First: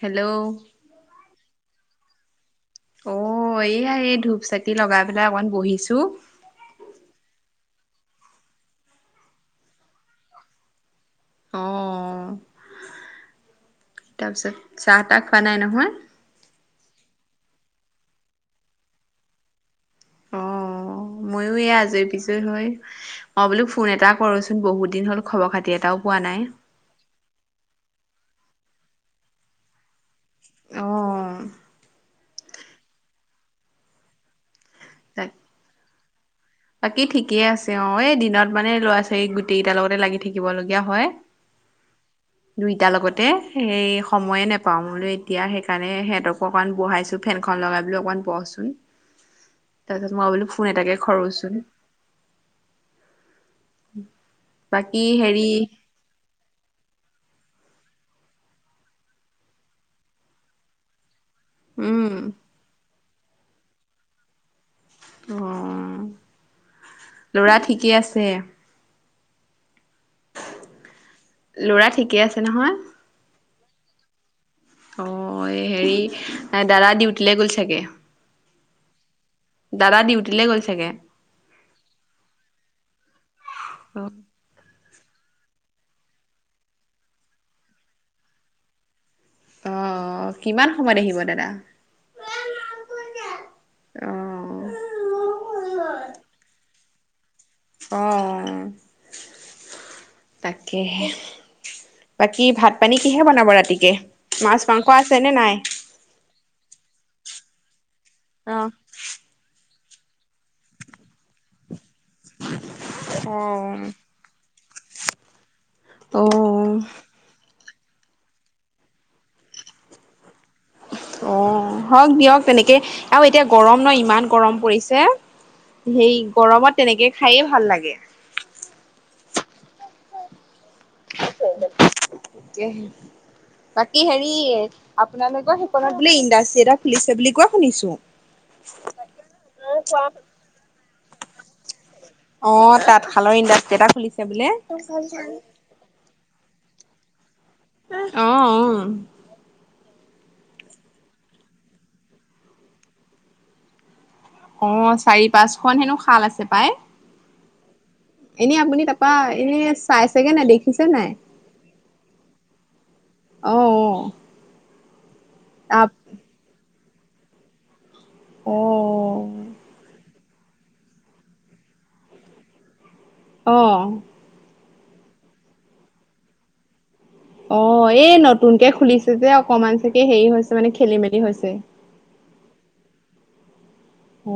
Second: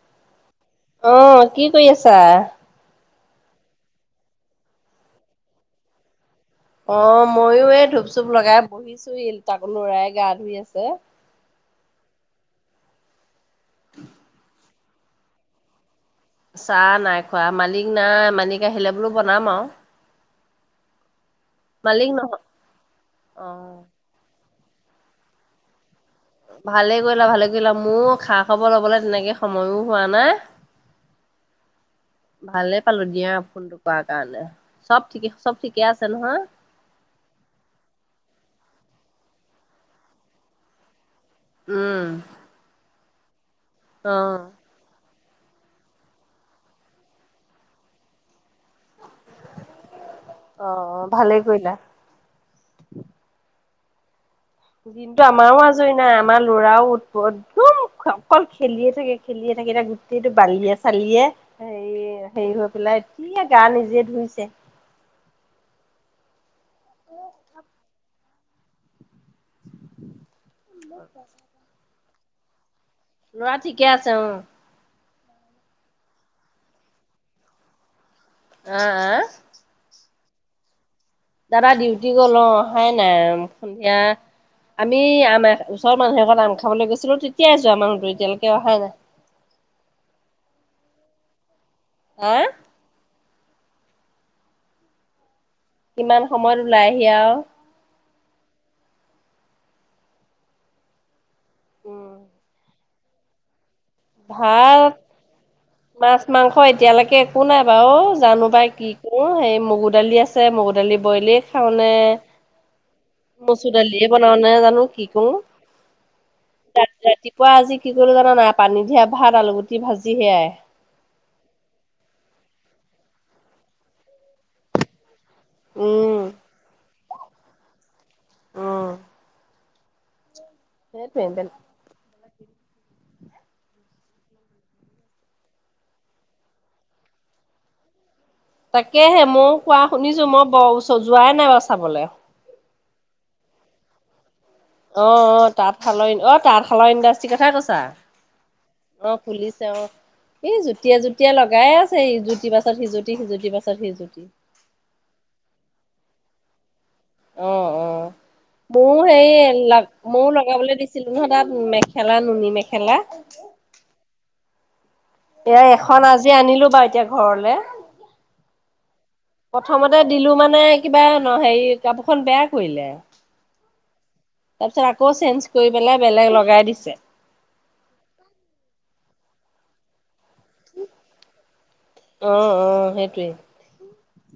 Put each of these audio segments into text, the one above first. Hello. অ', কি কৰি আছা? অ এইয়া এই ধূপ চাকি লগাই পেলাই অকণ বহিছো। অ মইো এই ধূপ চুপ লগাই বহিছো ইল তাকো লৰাই গা ধুই আছে। অ তাৰপিছত চাহ তাহ খোৱা নাই নহয়? চাহ নাই খোৱা মালিক নাই মালিক আহিলে বোলো বনাম আৰু অ। মইো এই আজৰি মালিক পিজৰি নহয় হৈ মই বোলো অ', ফোন এটা কৰছোন বহু দিন হ'ল খবৰ খাতি এটাও পোৱা নাই ভালে কৰিলা ভালে? কৰিলামোৰ খা খবৰ ল'বলৈ তেনেকৈ সময়ো হোৱা নাই আহ। ভালে পালো দিয়া ফোনটো কৰা কাৰণে। চব ঠিকে তাক চব ঠিকে আছে নহয় বাকী ঠিকেই আছে অ এই দিনত মানে ল'ৰা ছোৱালী গোটেই কেইটাৰ লগতে লাগি থাকিব লগীয়া হয় উম। তে। এইেই অ', সময়ে নেপাওঁ মোলৈ এতিয়া সেইকাৰণে সিহঁতকো অকণ বহাইছো। ফেনখন লগাই বোলো অকমান বহচোন। তাৰপিছত মই বোলো ফোন এটাকে অ', ভালেই কৰোচোন। কৰিলা। [inaudible] দিনটো হেৰি আমাৰো আজৰি নাই। আমাৰ ল'ৰাও একদম অকল খেলিয়ে থাকে, খেলিয়ে থাকে। এতিয়া গোটেইটো বালিয়ে-চালিয়ে। হে উম হেৰি হৈ পেলাই কি আ গা নিজে ধুইছে। অ। ল'ৰা ঠিকে আছে। লৰা ঠিকে আছে। নহয়। লৰা ঠিকে আছে। অ। অ, এই হেৰি দাদা ডিউটিলৈ গ'ল চাগে। অ, আ? দিলেগৈ চাগে। দাদা ডিউটি গল। অহাই নাই সন্ধিয়া অ আমি আম ওচৰ মানুহ এঘৰত আম খাবলৈ গৈছিলো, তেতিয়াই যোৱা মানুহটো এতিয়ালৈকে অহাই নাই। অ, কিমান সময়ত আহিব দাদা? হয় অ, অ। কিমান সময়ত ওলাই আহি আৰু অ, তাকেহে। উম বাকী ভাত পানী কিহে বনাব ৰাতি। ভাত, মাছ-মাংস এতিয়ালৈকে একো নাই বাৰু। জানো অ পাই কি কৰো সেই মগু দালি আছে। মগু দালি বইলি খাও নে অ মচুৰ দালিয়ে বনাও নে জানো কি কৰোঁ, অ ৰাতিপুৱা আজি কি কলো জানা নে নাই? পানী দিয়া ভাত, আলুগুটি ভাজি সেয়াই। অ হওক দিয়ক, তেনেকে আৰু এতিয়া গৰম ন ইমান গৰম পৰিছে। উম সেই গৰমত তেনেকে খায়ে ভাল লাগে। সেইটো এ দেন একে। বাকী হেৰি, আপোনালোকৰ সেইখনত বোলে ইণ্ডাষ্টি এটা খুলিছে বুলি কোৱা শুনিছো। তাকেহে মইও কোৱা শুনিছো। মই ব ওচ অ তাঁত শালৰ ইণ্ডাষ্টি এটা খুলিছে বোলে অ অ তাঁত শালৰ ই অ তাত শালৰ ইণ্ডাচ টি কথাই কৈছা অ অ অ খুলিছে অ এই জুতিয়ে জুতিয়ে লগাই আছে ইজুতি পাছত সিজুতি সিজুতি পাছত সিজুতি অ চাৰি পাঁচ খন হেনো শাল আছে পাই অ অ এনেই আপুনি বৌ তাৰপা হেই এনে ল ময়ও চাইছেগে নাই লগাবলৈ দেখিছে নাই দিছিলো নহয় তাত মেখেলা নুনী মেখেলা অ অ এ তাপ এখন আজি আনিলো বাইদ এতিয়া ঘৰলে অ প্ৰথমতে দিলো মানে কিবা ন হেৰি কাপোৰখন বেয়া কৰিলে অহ তাৰ পিছত আকৌ চেঞ্জ কৰি পেলাই বেলেগ লগাই দিছে অ এই নতুনকে খুলিছে যে অকমান চাগে হেৰি হৈছে মানে খেলি মেলি হৈছে অ অ সেইটোৱে অ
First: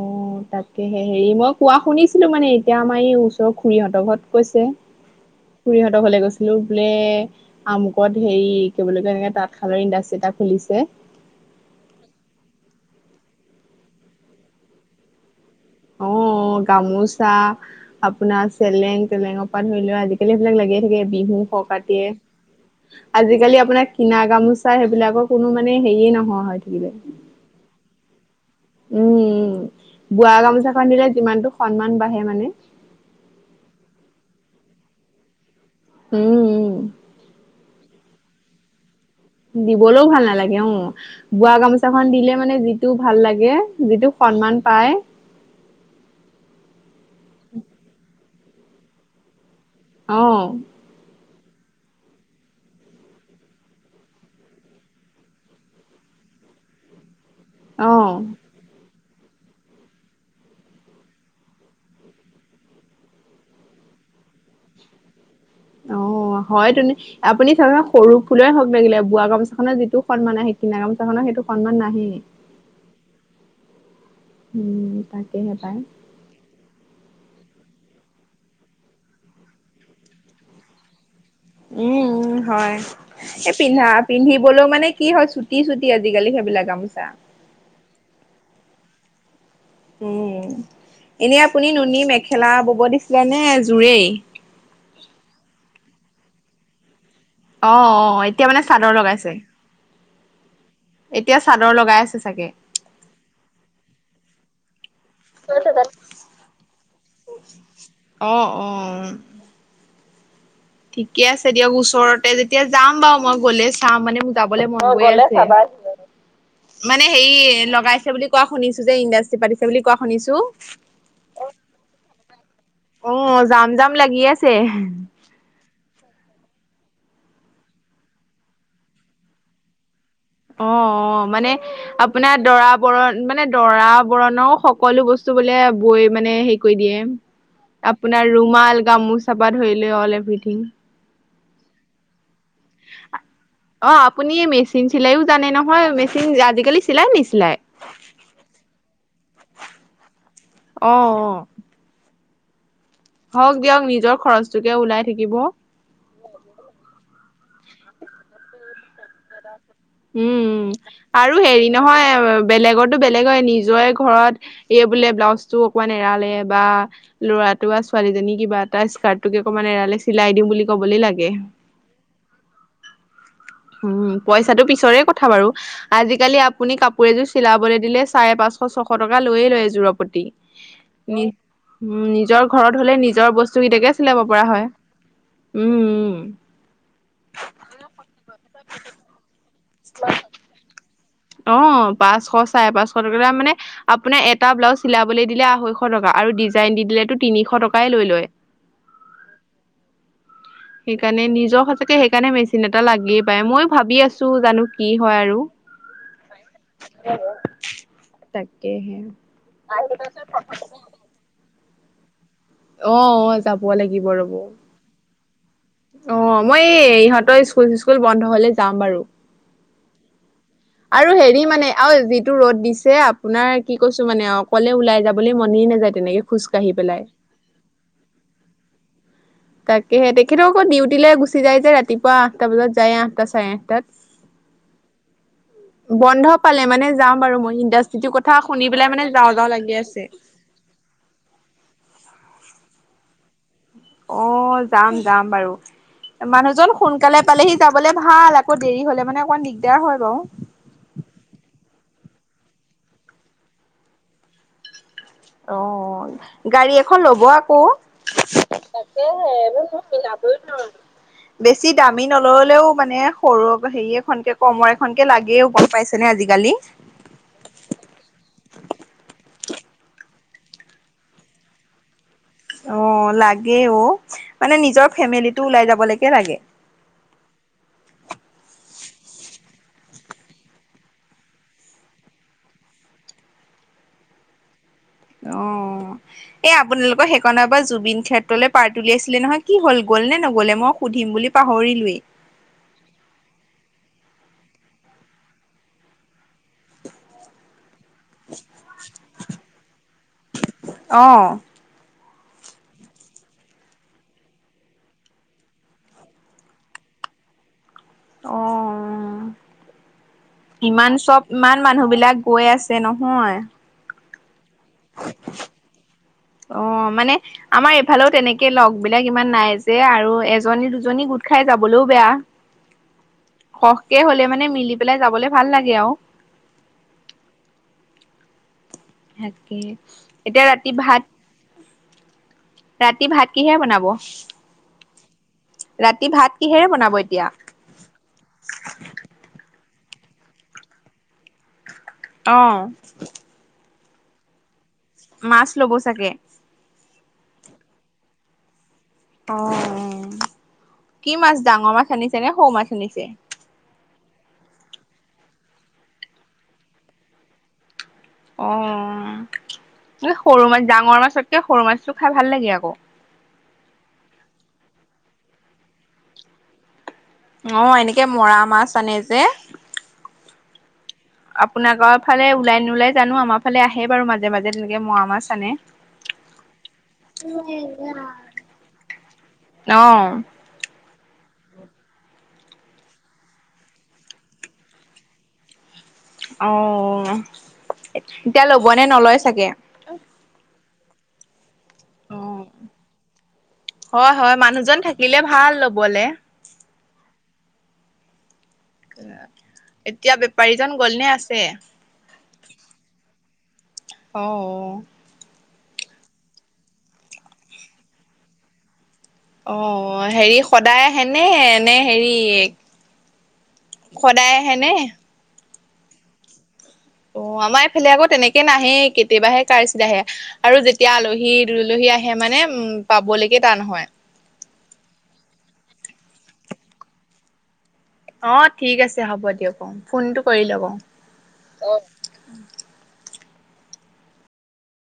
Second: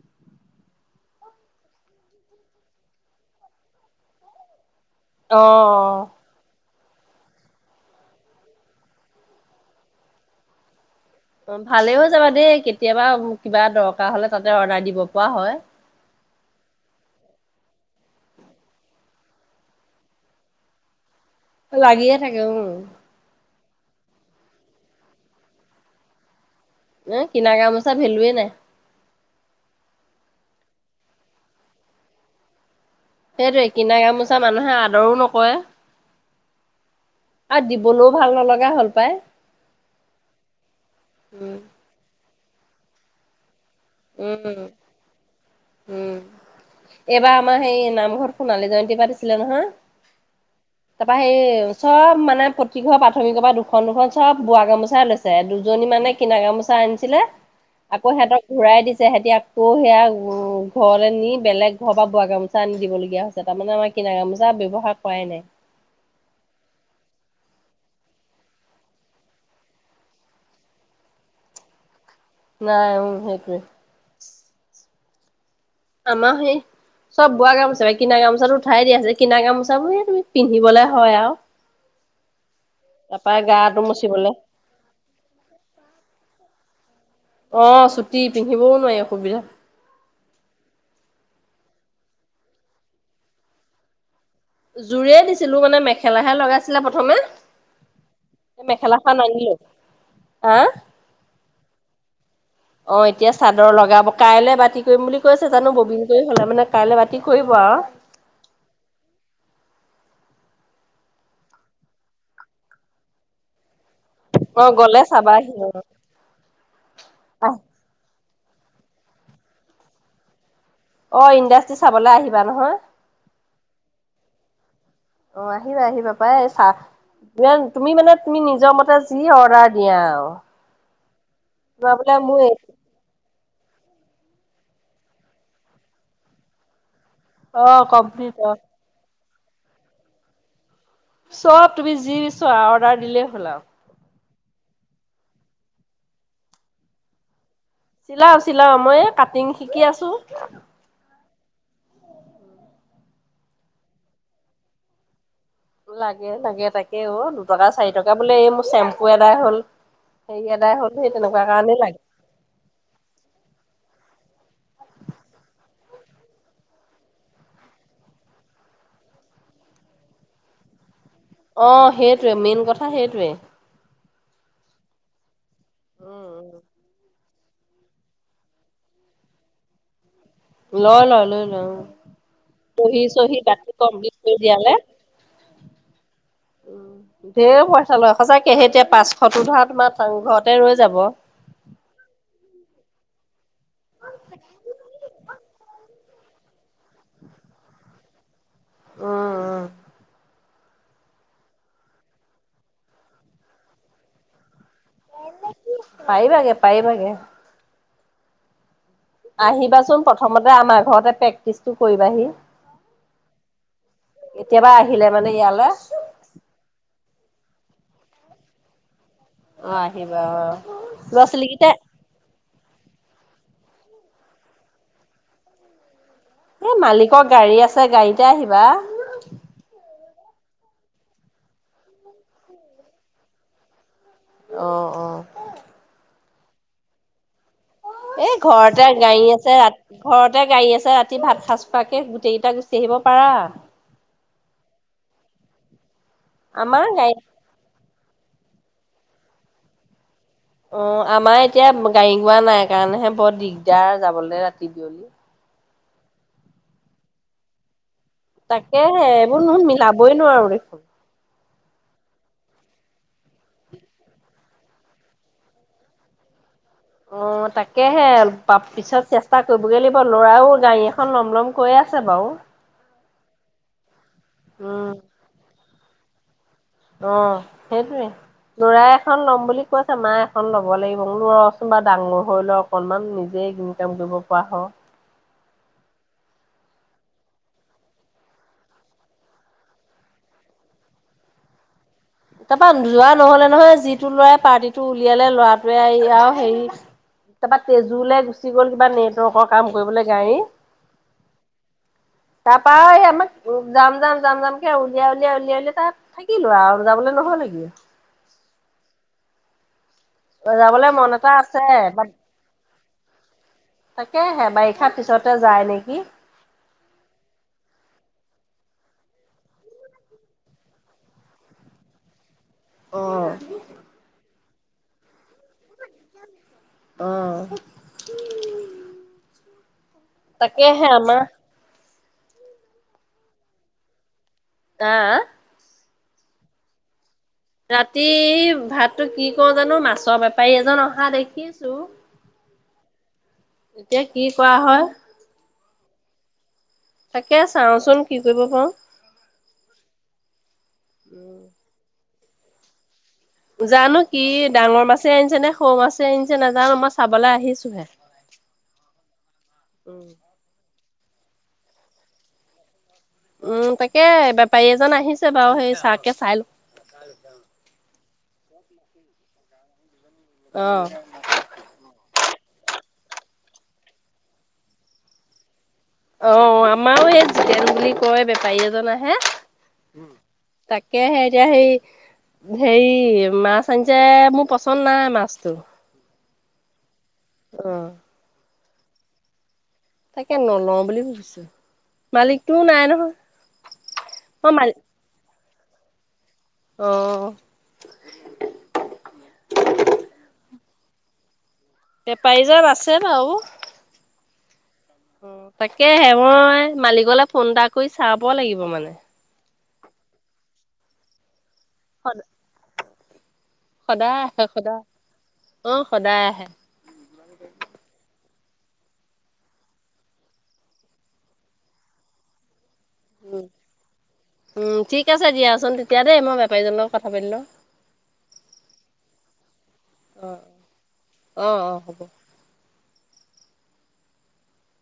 তাকে হেৰি মই কোৱা শুনিছিলো মানে এতিয়া আমাৰ এই ওচৰৰ খুৰীহঁতৰ ঘৰত কৈছে অ', অ'। খুৰীহতৰ ঘৰলে গৈছিলো বুলে আমুকত হেৰি কি বুলি কয় এনেকে তাঁতশালৰ ইণ্ডাষ্ট্ৰি এটা খুলিছে অ ভালেও যাবা দেই কেতিয়াবা কিবা দৰকাৰ হলে তাতে অৰ্ডাৰ দিব পৰা হয় অ গামোচা আপোনাৰ চেলেং তেলেঙৰ পৰা ধৰি লোৱা আজিকালি সেইবিলাক লাগিয়ে থাকে বিহু ফকাতিয়ে লাগিয়ে থাকে উম, আজিকালি আপ আপোনাৰ কিনা গামোচা সেইবিলাকৰ কোনো মানে হেৰিয়ে নোহোৱা হৈ থা এ কিনা গামো চা ভেলোৱে নাই উম উ বোৱা গামোচাখন দিলে যিমানটো সন্মান বাঢ়ে মানে সেইটোয়ে কিনা গামোচা মানুহে আদৰো নকৰে উম উ ব'লেও ভাল নলগা হ'ল পাই দিবলৈও ভাল নালাগে অ বোৱা উম, গামোচাখন দিলে মানে যিটো ভাল লাগে যিটো সন্মান উম, পায় উম। এইবাৰ আমাৰ সেই নামঘৰ সোণালী জয়ন্তী পাতিছিলে নহয় অহ সে চব মানে প্ৰতিঘ প্ৰাথমিকৰ পৰা দুখন দুখন চব বোৱা গামোচাই লৈছে দুজনী মানে কিনা গামোচা আনিছিলে আকৌ অঁ সিহঁতক ঘূৰাই দিছে সিহতি আকৌ সেয়া ঘৰলৈ নি বেলেগ ঘৰ বা বোৱা গামোচা আনি দিবলগীয়া হৈছে তাৰমানে আমাৰ কিনা গামোচা ব ব্যয়ৱহাৰ কৰাই নাই অঁ হয় তুন আপুনি ধ সৰু ফুলৰে হওঁক লাগিলে বোৱা গামোচা খনৰ যিটো সন্মান আহে কিনা গামোচা খনৰ সেইটো সন্মান নাহেই নাই সেইটোৱে উম তাকেহে পাই আমাৰ হেৰি চব বোৱা গামোচা বাাই কিনা গামোচাটো উঠাই দিয়াছে কিনা গামোচাৰে তুমি পিন্ধিবলৈ হয় আৰু উম হয় তাৰপা এই গাটো পিন্ধা মুচিবলে। পিন্ধিবলৈও মানে কি হয় চুটি চুটি আজিকালি সেইবিলাক গামোছা অঁ চুটি পিন্ধিবওঁ নোৱাৰি অসুবিধা উম এনেই আপুনি নুনী মেখেলা বব দিছিলে নে জোৰেই জোৰেয় দিছিলো মানে মেখেলাহে লগাইছিলে প্ৰথমে। অঁ অঁ এতিয়া মানে চাদৰ লগাইছে। হাঁ এতিয়া চাদৰ লগাই আছে চাগে। অঁ এতিয়া চাদৰ লগাব কাইলে বাতি। কৰিম বুলি কৈছে জানো ববিন কৰি হলে মানে কাইলৈ বাতি কৰিব আৰু। অ', অ', ঠিকে আছে দিয়ক ওচৰতে যেতিয়া যাম বাৰু মই গলে। চাম মানে মোৰ অ যাবলৈ মন গ'লে গৈয়ে চাবাহি অ আছে। মানে হেৰি আহ লগাইছে বুলি। কোৱা শুনিছো যে ইণ্ডাষ্ট্ৰি পাতিছে বুলি কোৱা শুনিছো। অঁ ইণ্ডাষ্ট্ৰি চাবলৈ আহিব। অঁ যাম যাম লাগি আছে। পাবাই চা তুমি মানে তুমি নিজৰ মতে যি অৰ্ডাৰ দিয়া আৰু। অঁ অঁ মানে তোমাৰ বোলে আপোনাৰ মোৰ দৰা বৰণ মানে। দৰা বৰণৰ সকলো বস্তু বোলে বৈ মানে হেৰি কৰি দিয়ে। অ আপোনাৰ কমপ্লিট অ ৰুমাল গামোচ। চাবাৰ ধৰিলে অল এভিথিং। চ' তুমি যি। চোৱা অৰ্ডাৰ দিলেই হ'ল আৰু। অ', আপুনি মেচিন চিলায়ো জানে নহয় মেচিন আজিকালি চিলাই নিচিলাই। চিলাওঁ চিলাওঁ মই কাটিং শিকি আছো। অ', হওঁক দিয়ক নিজৰ খৰচটোকে ওলাই থাকিব। লাগে লাগে তাকে অঁ দু। টকা চাৰি টকা বোলে এই মোৰ চেম্পু এটাই হ'ল। হেৰি উম এদাই হ'ল সেই আৰু তেনেকুৱা হেৰি কাৰণেই লাগে নহয় বেলেগতো বেলেগৰে নিজৰে ঘৰত। এই বোলে ব্লাউজতো অকমান এৰালে বা ল'ৰাটো বা ছোৱালীজনী কিবা এটা স্কাৰ্টোকে অকমান এৰালে চিলাই দিম বুলি ক'বলে লাগে। অ সেইটোৱে মেইন কথা সেইটোৱে। উম পইচাটো পিছৰে কথা বাৰু। আজিকালি আপুনি কাপোৰ এযোৰ। চিলাবলৈ দিলে চাৰে পাঁচশ ছশ টকা লৈয়ে লয় এযোৰ পতি। লয় লয় লৈ লয ঘৰত হলে দহি নিজৰ চহি বস্তু গাঠি কেইটাকে কমপ্লিট চিলাব কৰি পৰা হয় দিয়ালে উম উম ধেই পইচা লয় সঁচাকে এতিয়া পাঁচশটো ধৰা তোমাৰ ঘৰতে ৰৈ যাব। অ পাঁচশ চাৰে পাঁচশ টকা ত মানে। আপোনাৰ এটা ব্লাউজ চিলাবলৈ দিলে আঢ়ৈশ টকা। আৰু ডিজাইন দি পেলাইটো, তিনিশ টকাই লৈ লয়। অ, অ। সেইকাৰণে নিজৰ, সঁচাকে সেইকাৰণে মেচিন এটা লাগিয়ে পায়, মইও ভাবি আছো জানো কি হয় আৰু পাই ভাগে, পাই ভাগে। তাকেহে। আহিবাচোন, প্ৰথমতে আমাৰ ঘৰতে প্ৰেক্টিচ কৰিবাহি অ, অ, যাব লাগিব ৰব। কেতিয়াবা আহিলে মানে ইয়ালৈ। অ, মই এই ইহঁতৰ স্কুল, চিছকুল বন্ধ হলে, যাম বাৰু। অ, আহিবা অ, লৰা ছোৱালীকেইটা জিটো ৰ'দ দিছে, আপোনাৰ কি কৈছো মানে অকলে, ওলাই যাবলৈ মনে নাযায় তেনেকে। এ খোজকাঢ়ি পেলাই মালিকৰ গাড়ী আছে, গাড়ীতে আহিবা। তাকেহে, তেখেতও আকৌ ডিউটিলে গুচি যায়, যে ৰাতিপুৱা আঠটা বজাত যায়, আঠটা চাৰে আঠটাত। অ, অ। বন্ধ পালে মানে, যাম আৰু মই ই এ ঘৰতে গাড়ী আছে, ৰাতি ঘৰতে, গাড়ী আছে, ৰাতি ভাত খাজ খুৱাকে গোটেই কেইটা গুচি আহিব পাৰা। অ, যাম, যাম বাৰু। মানুহজন আমাৰ গাড়ী সোনকালে পালেহি, যাব। হলে ভাল, আকৌ দেৰি হলে মানে, অকমান দিগদাৰ হয় বাৰু। অ, আমাৰ এতিয়া গাড়ী গুড়া নাই, কাৰণেহে বৰ দিগদাৰ যাবলৈ ৰাতি বিয়লি। অ, গাড়ী এখন ল'ব, আকৌ। তাকেহে, এইবোৰ নো এই মিলাবই নোৱাৰো দেখোন। বেছি দামী নললেও, মানে সৰু হেৰি এখনকে কমৰ এখনকে, লাগেও গম পাইছেনে আজিকালি। অ, তাকেহে, পিছত চেষ্টা কৰিবগৈ লাগিব, লৰাও গাড়ী এখন ল'ম, ল'ম কৈ আছে। বাৰু। অ, লাগেও মানে, নিজৰ উম। ফেমিলিটো ওলাই যাব লাগে। কেতিয়া লগে। অ, সেইটোৱে লৰাই এখন ল'ম বুলি কৈছে, মা এখন লব লাগিব, লচোন বা ডাঙৰ হৈ লও অকনমান, নিজে ইনকাম কৰিব পৰা হ। অ, এই আপোনালোকৰ সেইকনা পৰা জুবিন ক্ষেত্ৰলৈ পাৰটি উলিয়াইছিলে নহয়, কি হল, গল নে নগলে, মই সুধিম বুলি পাহৰিলোৱেই। তাৰপা যোৱা নহলে নহয়, যিটো লৰাই পাৰ্টিটো উলিয়ালে, ল'ৰাটোৱে আৰু হেৰি তাৰাপা, তেজুেলৈ গুচি গ'ল, কিবা নেটৱৰ্কৰ কাম কৰিবলৈ গাড়ী। অ'। তাৰপা, এই আমাক যাম, যাম, যাম, যামকে উলিয়াই, উলিয়াই, উলিয়াই, উলিয়াই, তাত থাকিলো আৰু। যাবলে নহয় নেকি? অ। যাবলৈ ইমান মন চব, এটা ইমান আছে, মানুহবিলাক, গৈ আছে নহয়। তাকে, হে। অ মানে আমাৰ এইফালেও তেনেকে তাকে লগ বিলাক ইমান নাই যে আৰু এজনী দুজনী গোট খাই যাবলৈও বেয়া। অ', সখকে হ'লে মানে মিল দি পেলাই যাবলৈ আহ তাকে এতিয়া ৰাতি তাকেহে ভাত, আমৰ ৰাতি ভাত কিহে বনাব? আহ ৰাতি ভাত কিহেৰে বনাব এতিয়া ৰাতি ভাততো কি কওঁ জানো মাছৰ বেপাৰী এজন অহা দেখিছো আহ এতিয়া কি কৰা হয়? মাছ ল'ব চাগে তাকে চাওচোন কি কৰিব পাৰো। অ কি মাছ ডাঙৰ মাছ আনিছো নে সৌ মাছ শুনিছে জানো কি ডাঙৰ মাছে আনিছে নে সৌ মাছে আনিছে নাজানো মই চাবলৈ আহিছোহে অ উম এ সৰু মাজ ডাঙৰ মাছতকে সৰু মাছটো খাই ভাল লাগে আকৌ উম তাকে বেপাৰী এজন আহিছে বাৰু সেই চাকে চাই ল অ এনেকে মৰাম মৰা মাছ আনে যে অ আপোনাৰ ঘৰ ফালে ওলাই ন ওলাই জানো আমাৰ ফালে আহে বাৰু মাজে মাজে তেনেকে ম মাছ আাননে অ আমাৰো এইেই জিতেন বুলি কয় বেপাৰী এজন আহে অ', তাকে হে এতিয়া সেই হেৰি মাছ আনিছে মোৰ পচন্দ নাই মাছতটো অ এতিয়া ল'ব হবনে নলয় চাগে তাকে নল'ম বুলি ভাবিছো অঁ মালিকটোও নাই নহয় হয় হয় অ মানুহজন মালিক থাকিলে ভাল বলে অ [inaudible] এতিয়া বেপাৰীজন গলনে আছে বেপাৰীজনৰ আছে বাৰু অঁ অঁ তাকে হে মই মালিকলৈ ফোন এটা কৰি চাব লাগিব মানে অঁ হেৰি সদায় আহে নে মানে হেৰি সদ সদায় আহেনে অঃ সদায় আহে অঁ আমাৰ এইফালে আকৌ তেনেকে কে নাহে কেতিয়াবাহে কাৰচিত আহে আৰু যেতিয়া আলহী দলহী আহে মানে উম পাবলৈকে টান হয় উম ঠিক আছে দিয়াচোন তেতিয়া দেই মই বেপাৰীজনৰ লগত কথা পাতি লওঁ অঁ ঠিক আছে হ'ব দিয়ক অঁ ফোনটো অ কৰি লওঁক অ অ অঁ হ'ব।